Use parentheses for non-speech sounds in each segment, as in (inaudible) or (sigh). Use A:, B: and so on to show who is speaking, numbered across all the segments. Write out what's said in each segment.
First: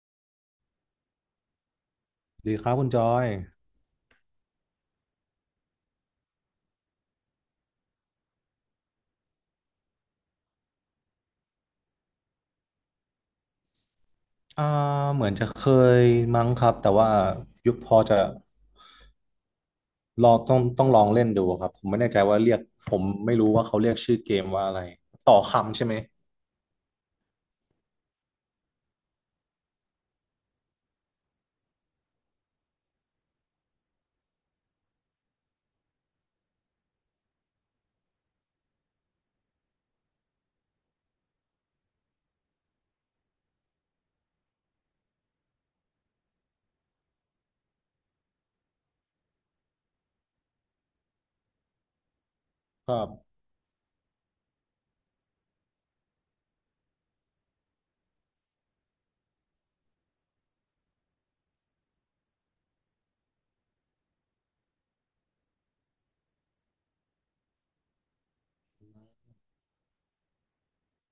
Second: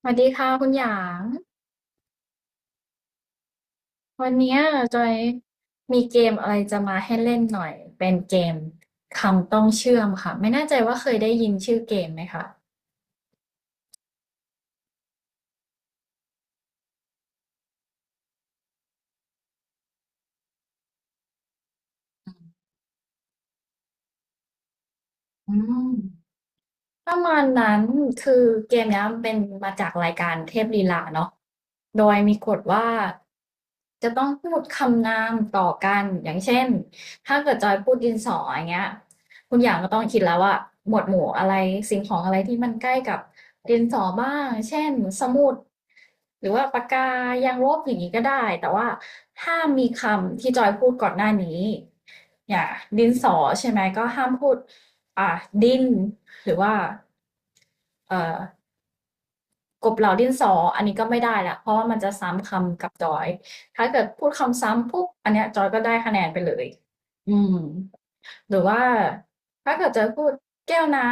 A: สวัสดีค่ะคุณหยาง
B: ดีครับคุณจอย
A: วันเนี้ยจอยมีเกมอะไรจะมาให้เล่นหน่อยเป็นเกมคำต้องเชื่อมค่ะไม่แน่ใจว่าเคยได้ยินชื่อเกมไหมคะ
B: อ่าเหมือนจะเคยมั้งครับแต่ว่ายุคพอจะลองต้องลองเล่นดูครับผมไม่แน่ใจว่าเรียกผมไม่รู้ว่าเขาเรียกชื่อเกมว่าอะไรต่อ
A: อื
B: คำใช่
A: ม
B: ไหม
A: ประมาณนั้นคือเกมเนี้ยมันเป็นมาจากรายการเทพลีลาเนาะโดยมีกฎว่าจะต้องพูดคำนามต่อกันอย่างเช่นถ้าเกิดจอยพูดดินสออย่างเงี้ยคุณอยางก็ต้องคิดแล้วว่าหมวดหมู่อะไรสิ่งของอะไรที่มันใกล้กับดินสอบ้างเช่นสมุดหรือว่าปากกายางลบอย่างนี้ก็ได้แต่ว่าห้ามมีคำที่จอยพูดก่อนหน้านี้อย่าง
B: ครั
A: ดินสอ
B: บ
A: ใช่ไหมก็ห้ามพูดอ่ะดิน หรือว่าเอ่อกบเหล่าดินสออันนี้ก็ไม่ได้ละเพราะว่ามันจะซ้ำคำกับจอยถ้าเกิดพูดคำซ้ำปุ๊บอันเนี้ยจอยก็ได้คะแนนไปเลยอืมหรือว่าถ้าเกิดจะพูดแก้วน้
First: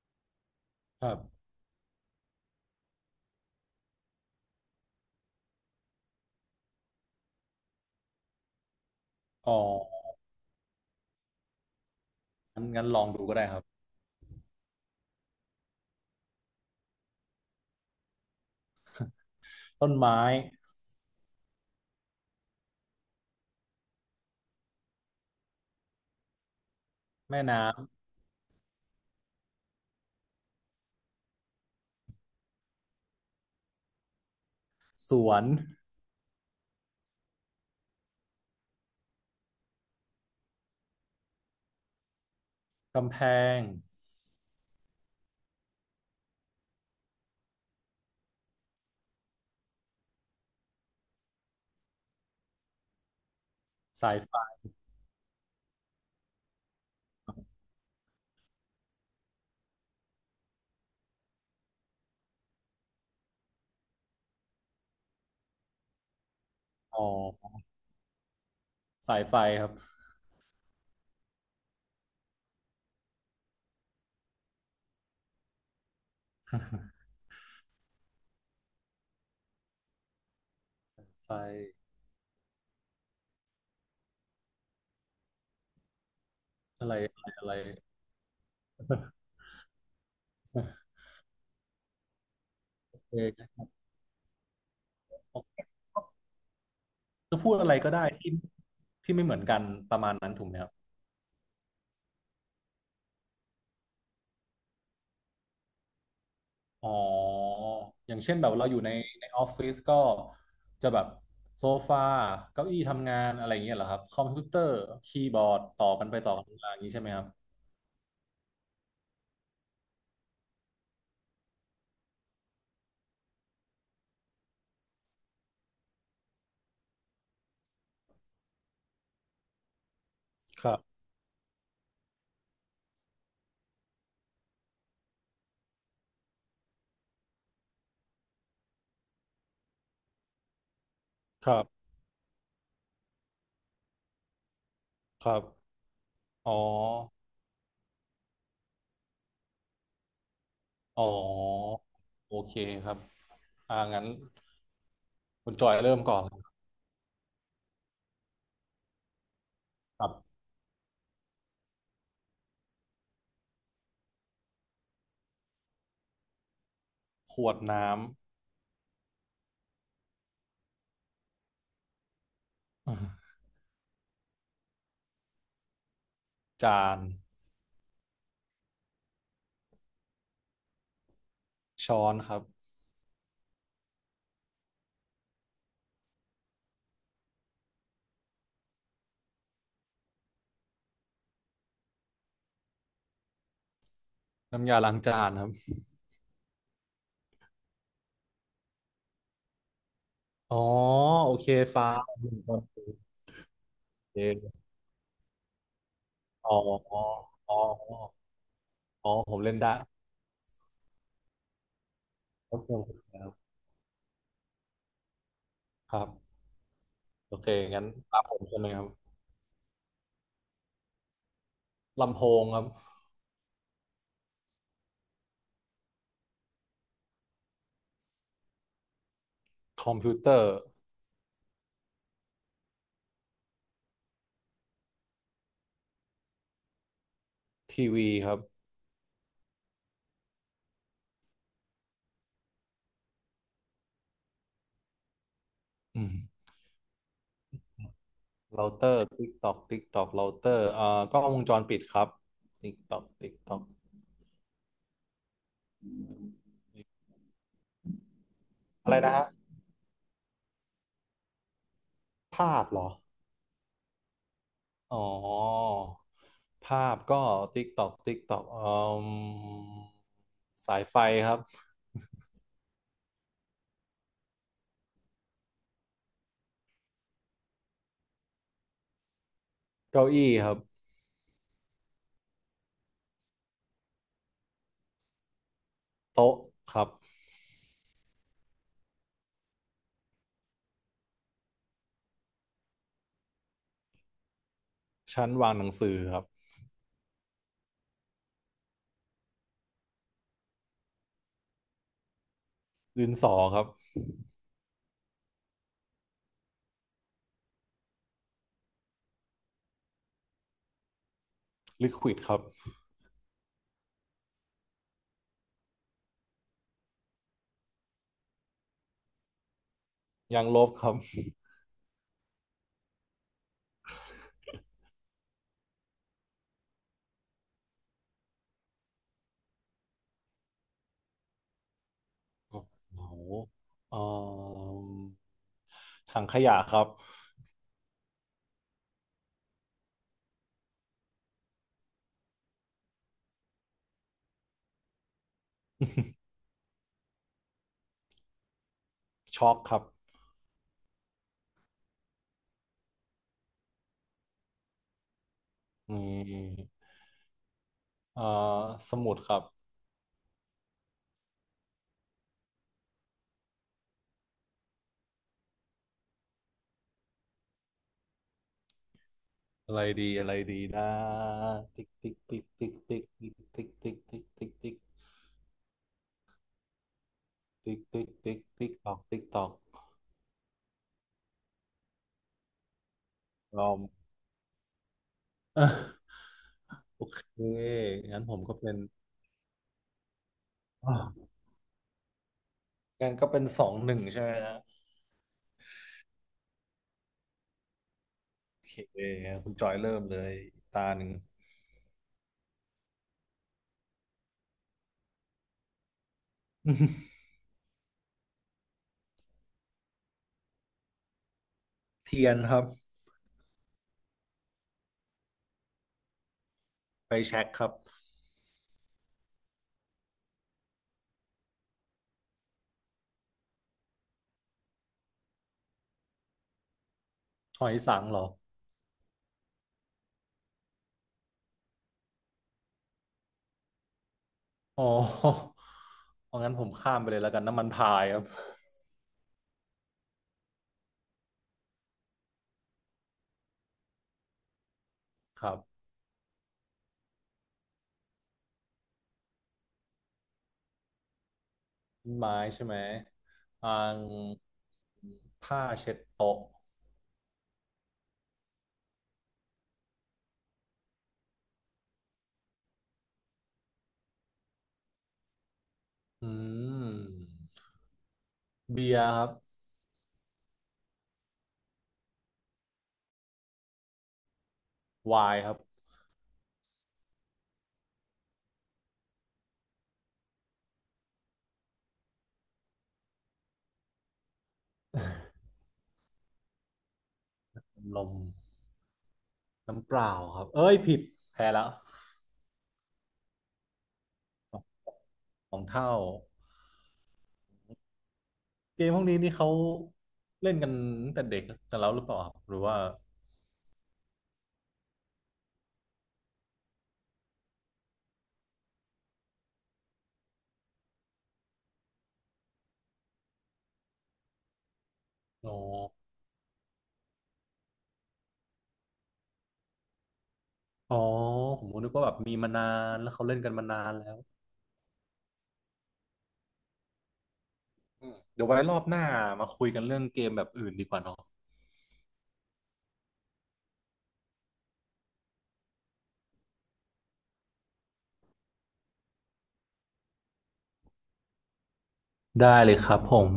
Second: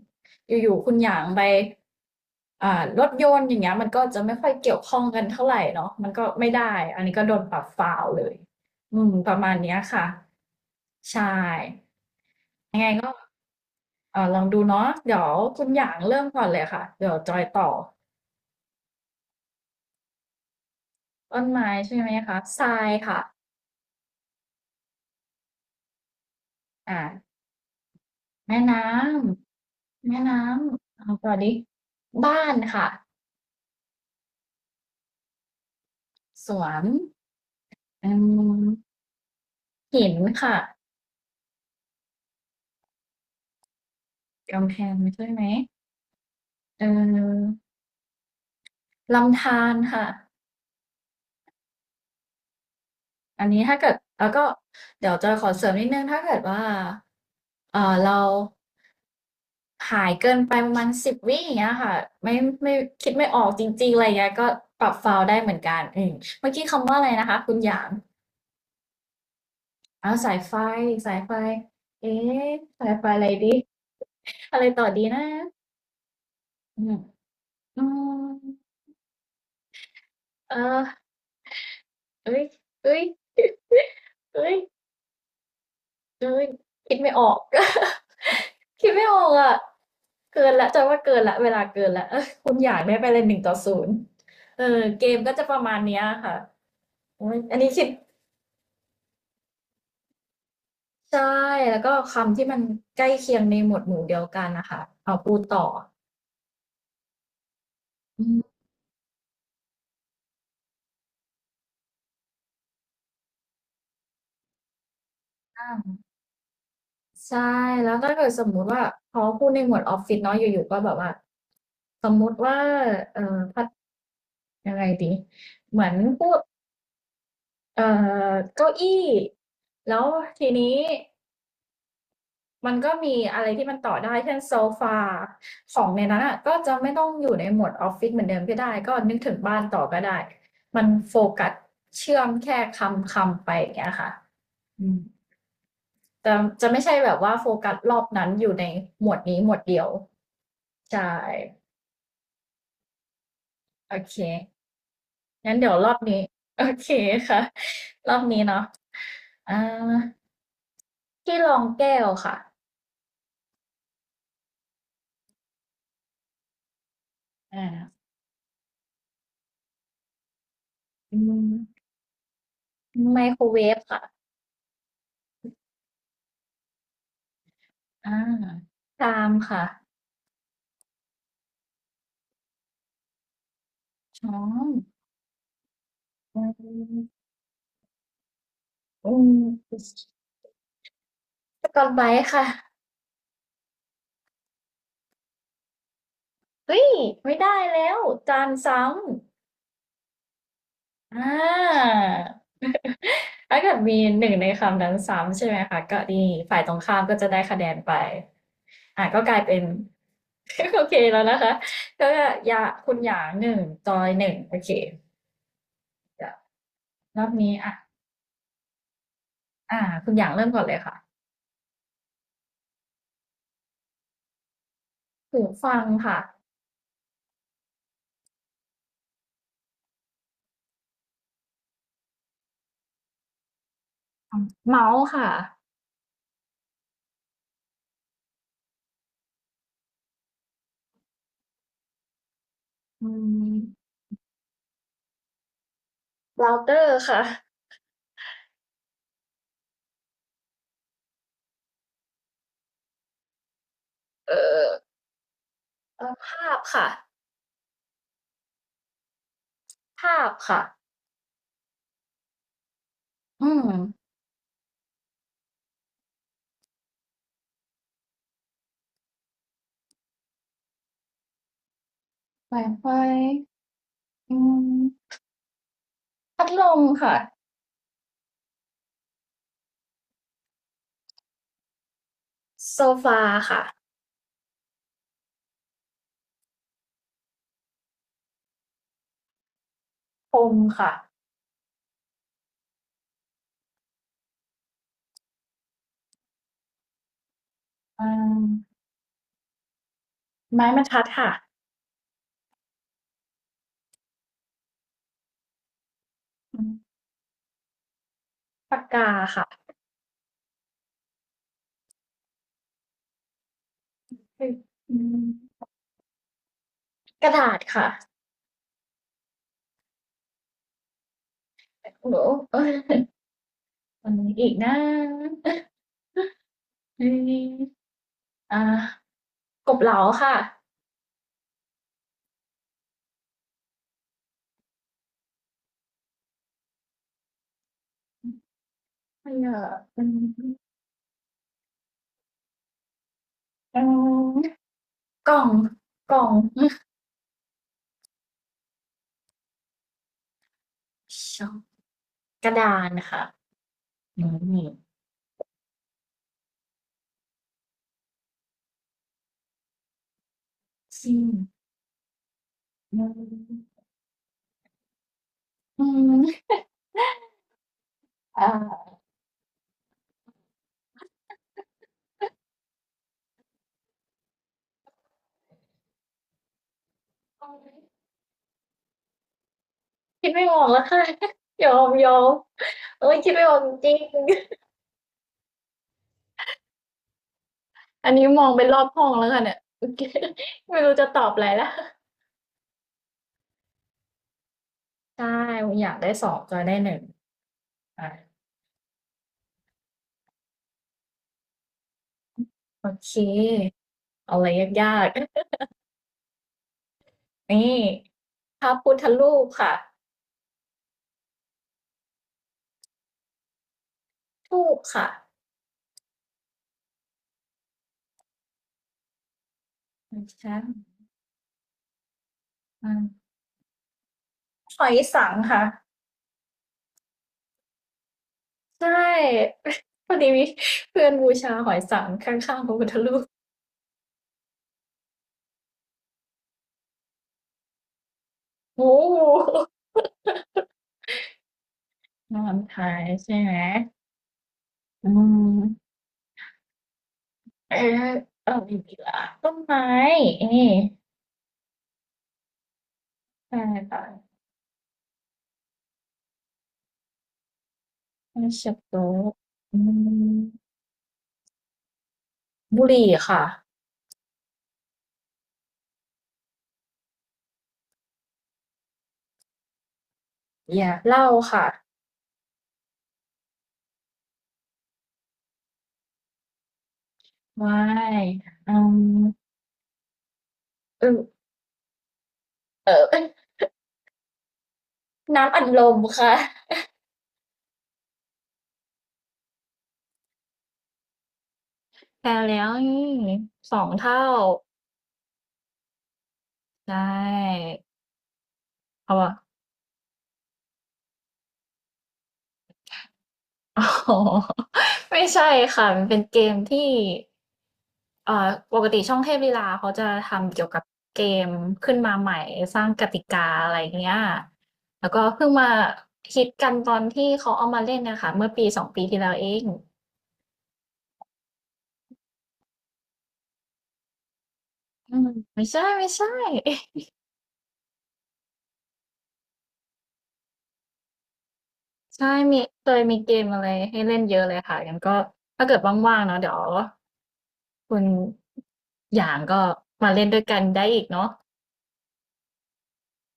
A: ำอยู่ๆคุณ
B: ค
A: ห
B: รั
A: ยางไป
B: บ
A: อ่ารถยนต์อย่างเงี้ยมันก็จะไม่ค่อยเกี่ยวข้องกันเท่าไหร่เนาะมันก็ไม่ได้อันนี้ก็โดนปรับฟาวเลยอืมประมาณ
B: อ๋อ
A: นี้ค่ะใช่
B: งั้น
A: ยัง
B: งั้
A: ไง
B: นลอง
A: ก็
B: ดูก็ได้ครับ
A: เออลองดูเนาะเดี๋ยวคุณหยางเริ่มก่อนเลยค่ะเดี๋ยวจอยต่อ
B: ต้นไม้
A: ต้นไม้ใช่ไหมคะทรายค่ะอ่า
B: แม่น้
A: แม่น้ำแม่น้ำเอาต่อดิบ้านค่ะ
B: ำสวน
A: สวนอืมหินค่ะ
B: กำแพง
A: กำแพงใช่ไหมเออลำธารค่ะอันนี้ถ้าเกิด
B: สาย
A: แล้ว
B: ไฟ
A: ก็เดี๋ยวจะขอเสริมนิดนึงถ้าเกิดว่าเออเราหายเกินไปประมาณ10 วิอย่างเงี้ยค่ะไม่ไม่คิดไม่ออกจริงๆอะไรเงี้ยก็ปรับฟาวล์ได้เหมือนกันอืมเมื่อกี้คำว่า
B: อ๋
A: อะไรนะคะคุ
B: อ
A: ณหยาง
B: สายไฟครับ
A: อาสายไฟสายไฟเอ๊ะสายไฟอะไรดี (laughs) อะไรต่อดีนะอืมอืมเออ
B: ไฟ
A: เอ้ยเอ้ยเอ้ยเอ้ย
B: อะ
A: คิ
B: ไร
A: ดไม่
B: อะ
A: อ
B: ไร
A: อก
B: อะไร
A: (laughs) คิดไม่ออกอะเกินแล้วจอว่าเกินแล้วเวลาเกินแล้วเออ (laughs) คุณอยากได้ไป
B: เ
A: เลยหนึ่งต่อ
B: ออ
A: ศูนย์เออเกมก็จะประมาณเนี้ยค่ะโอ้
B: จะ
A: ย
B: พูด
A: อัน
B: อะ
A: นี้
B: ไร
A: คิด
B: ก็ได้ที่ที่ไม่เหมือนกันประมาณนั้นถูกไหมครับ
A: ใช่แล้วก็คำที่มันใกล้เคียงในหมวดหมู่เดียวกันนะคะเอาพูดต่อ
B: อ๋ออย่าง
A: อื
B: เช่น
A: ม
B: แบบเราอยู่ในในออฟฟิศก็จะแบบโซฟาเก้าอี้ทำงานอะไรอย่างเงี้ยเหรอครับคอมพิวเตอร์คีย์บอร์ดต่อกันไปต่อกันมาอย่างนี้ใช่ไหมครับ
A: ใช่แล้วถ้าเกิดสมมุติว่าพอพูดในหมวดออฟฟิศเนาะอยู่ๆก็แบบว่าสมมุติว่าพัดยังไงดีเหมือนพูดเอ่เก้าอี้แล้วที
B: ครั
A: นี้
B: บ
A: มันก็มีอะไรที่มันต่อได้เช่นโซฟาของในนั้นอ่ะก็จะไม่ต้องอยู่ในหมวดออฟฟิศเหมือนเดิมก็ได้ก็นึกถึงบ้านต่อก็ได้มันโฟกั
B: ค
A: ส
B: รับ
A: เชื่อมแค่คำคำไปอย่างเงี้ยค่ะอืม
B: ครับ
A: แต่
B: อ๋อ
A: จะไม่ใช่แบบว่าโฟกัสรอบนั้นอยู่ในหมวดนี้หมวดเดียวใช่
B: อ๋อโอเคครับอ่า
A: โอ
B: งั้น
A: เค
B: คุ
A: งั้
B: ณ
A: น
B: จ
A: เดี๋
B: อ
A: ย
B: ย
A: วรอ
B: เริ่
A: บ
B: มก่
A: นี้
B: อนเลย
A: (laughs) โอเคค่ะรอบนี้เนาะอ่า
B: ครับ
A: ที่รองแก้วค่ะ
B: ขวด
A: อ่า
B: น้
A: อืมไมโครเวฟค่ะ
B: ำจาน
A: อ่าชามค่ะ
B: ช้อนครับ
A: ช้อนอืมอืมสกอตไบรท์ค่ะ
B: น้ำยาล้างจานครับ
A: เฮ้ยไม่ได้แล้วจานซ้ำ
B: อ๋อ
A: อ่
B: โอเคฟ้า
A: า
B: หนึ่งตอน
A: (laughs) ถ้าเกิดมี
B: โอเ
A: หนึ่งใน
B: ค
A: คำนั้นซ้ำใช่ไหมคะก็ดี
B: อ๋อ
A: ฝ่ายตรงข้ามก็จะได้
B: อ๋อ
A: คะแนนไปอ่ะ
B: อ๋อ
A: ก็ก
B: ผ
A: ลา
B: ม
A: ย
B: เล่
A: เป็
B: น
A: น
B: ได้
A: (laughs) โอเคแล้วนะคะก็
B: โอ
A: ยา
B: เค
A: คุณห
B: ค
A: ยา
B: รั
A: ง
B: บ
A: หนึ่งจอยหนึ่งโอเค
B: ครับ
A: เดี๋ยวรอบ
B: โอเค
A: นี้อ่ะ
B: งั้นตามผมใช่ไหมครับ
A: อ่าคุณหยางเริ่มก่อนเลยค่ะ
B: ลำโพงครับ
A: หูฟังค่ะ
B: คอมพิวเตอร์
A: เมาส์ค่ะ
B: ทีวีครับ
A: อืม
B: อืม
A: เราเตอร์ค่ะ
B: เราเตอร์ติ๊กตอกติ๊กตอกเราเตอร์กล้องวงจรปิดครับติ๊กตอกติ๊กตอก
A: เออภาพค่ะ
B: อะไรนะฮะ
A: ภาพค่ะ
B: ภาพเหรอ
A: อืม
B: อ๋อภาพก็ติ๊กตอกติ๊กตอกอืมสายไฟครับ
A: ไวไฟอืมพัดลมค่ะ
B: เก้าอี้ครับ
A: โซฟาค่ะ
B: โต๊ะครับ
A: พรมค่ะ
B: ชั้นวางหนังสือครับ
A: อืมไม้บรรทัดค่ะ
B: ดินสอครับ
A: อืมปากกาค่ะ
B: ลิควิดครับ
A: อืมกระดาษค่ะ
B: ยางลบครับ
A: โอ้โหนูเอ้ยมันมีอีกนะเอยอ่ากบเหลาค่ะ
B: โอ้โหเอ่อถังขยะครับ
A: ไม่เยออืมอืมกล่องกล่อง
B: (laughs) ช็อกครับ
A: ชอบกระดานค่ะอืม
B: อืมเอ่อสมุดครับ
A: ซิมอืมอืมอ่า
B: อะไรดีอะไรดีนะติ๊กติ๊กติ๊กติ๊กติ๊กติ๊กติ๊กติ๊กติ๊กติ๊กติ๊กติ๊กติ๊กติ๊กตอกติ๊กตอก
A: คิดไม่ออกแล้วค่ะยอมยอมเอ้ยคิดไม่ออก
B: ลอม
A: จริง
B: (laughs) โอเค
A: อัน
B: งั้น
A: นี้
B: ผม
A: มอง
B: ก็
A: ไป
B: เป็
A: ร
B: น
A: อบห้องแล้วกันเนี่ย (laughs) ไม่รู้จะตอบอะ
B: (laughs)
A: ไรละ
B: งั้นก็เป็น2-1ใช่ไหมฮะ
A: ใช่อยากได้สองก็ได้หนึ่งอ่ะ
B: โอเคคุณจอยเริ่มเลยตาหนึ่ง
A: โอเคเอาอะไรยากๆ (laughs) นี่พระพุทธรูปค่ะ
B: (laughs) เทียนครับ
A: ทูปค่ะ
B: ไปแช็กครับ
A: ไม่ใช่อาหอยสังค่ะ
B: หอยสังเหรอ
A: ใช่ (laughs) พอดีมีเพื่อนบูชาหอยสังข้างๆพระพุทธรูป
B: อ๋อเอางั้นผมข้ามไปเลยแล้วกันน้ำมันพายครับ
A: โอ้โหนอนทายใช่ไหมอื
B: ครับ
A: มเออเอาอีกละต้นไม้นี่
B: ต้นไม้ใช่ไหม
A: ใช่
B: อ่าง
A: ค่ะ
B: ผ้าเช็ดโต๊ะ
A: Friendship group อืมบุหรี่ค่ะ
B: อืมเบียร์ครับ
A: Yeah. เหล้าค่ะ
B: ไวน์ครับ
A: ไม่อืมเออเออเอ้ (laughs) ยน้ำอัดลมค่ะ
B: ลมน้ำเปล่าครับ เอ้ยผิดแพ้แล้ว
A: แพ้แล้วนี่สองเท่า
B: สองสองเท่า
A: ใช่
B: เกมพวก
A: เอา
B: นี้
A: วะ
B: นี่เขาเล่นกันตั้งแต่เด็กกันแล้วหรือเปล่าครับหรือว่า
A: (laughs) อ๋อ (laughs) ไม่ใช่ค่ะมันเป็นเกมที่เอ่อปกติช่องเทพลีลาเขาจะทำเกี่ยวกับเกมขึ้นมาใหม่สร้างกติกาอะไรเงี้ยแล้วก็เพิ่ง
B: อ๋อ
A: มาฮิตกันตอนที่เขาเอามาเล่นนะคะเมื่อปีสองปีที่แล้วเอง
B: อ๋อผมนึกว่าแบบมีมานานแล้วเขาเล่นกันมานานแล้ว
A: อืมไม่ใช่
B: อืมเดี๋ยวไว้รอบหน้ามาคุยกันเรื่องเกมแบบอื่นดีกว่าเนอะ
A: ใช่มีเคยมีเกมอะไรให้เล่นเยอะเลยค่ะงั้นก็ถ้าเกิดว่างๆเนาะเดี๋ยวคุณอย่างก็มาเล่นด้วยกันได้อีกเนาะ
B: ได้เลยครับผม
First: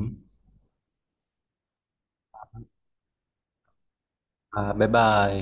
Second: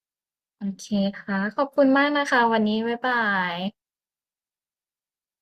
A: โอเคค่ะขอบคุณมากนะคะวันนี้บ๊ายบาย
B: อ่าบ๊ายบาย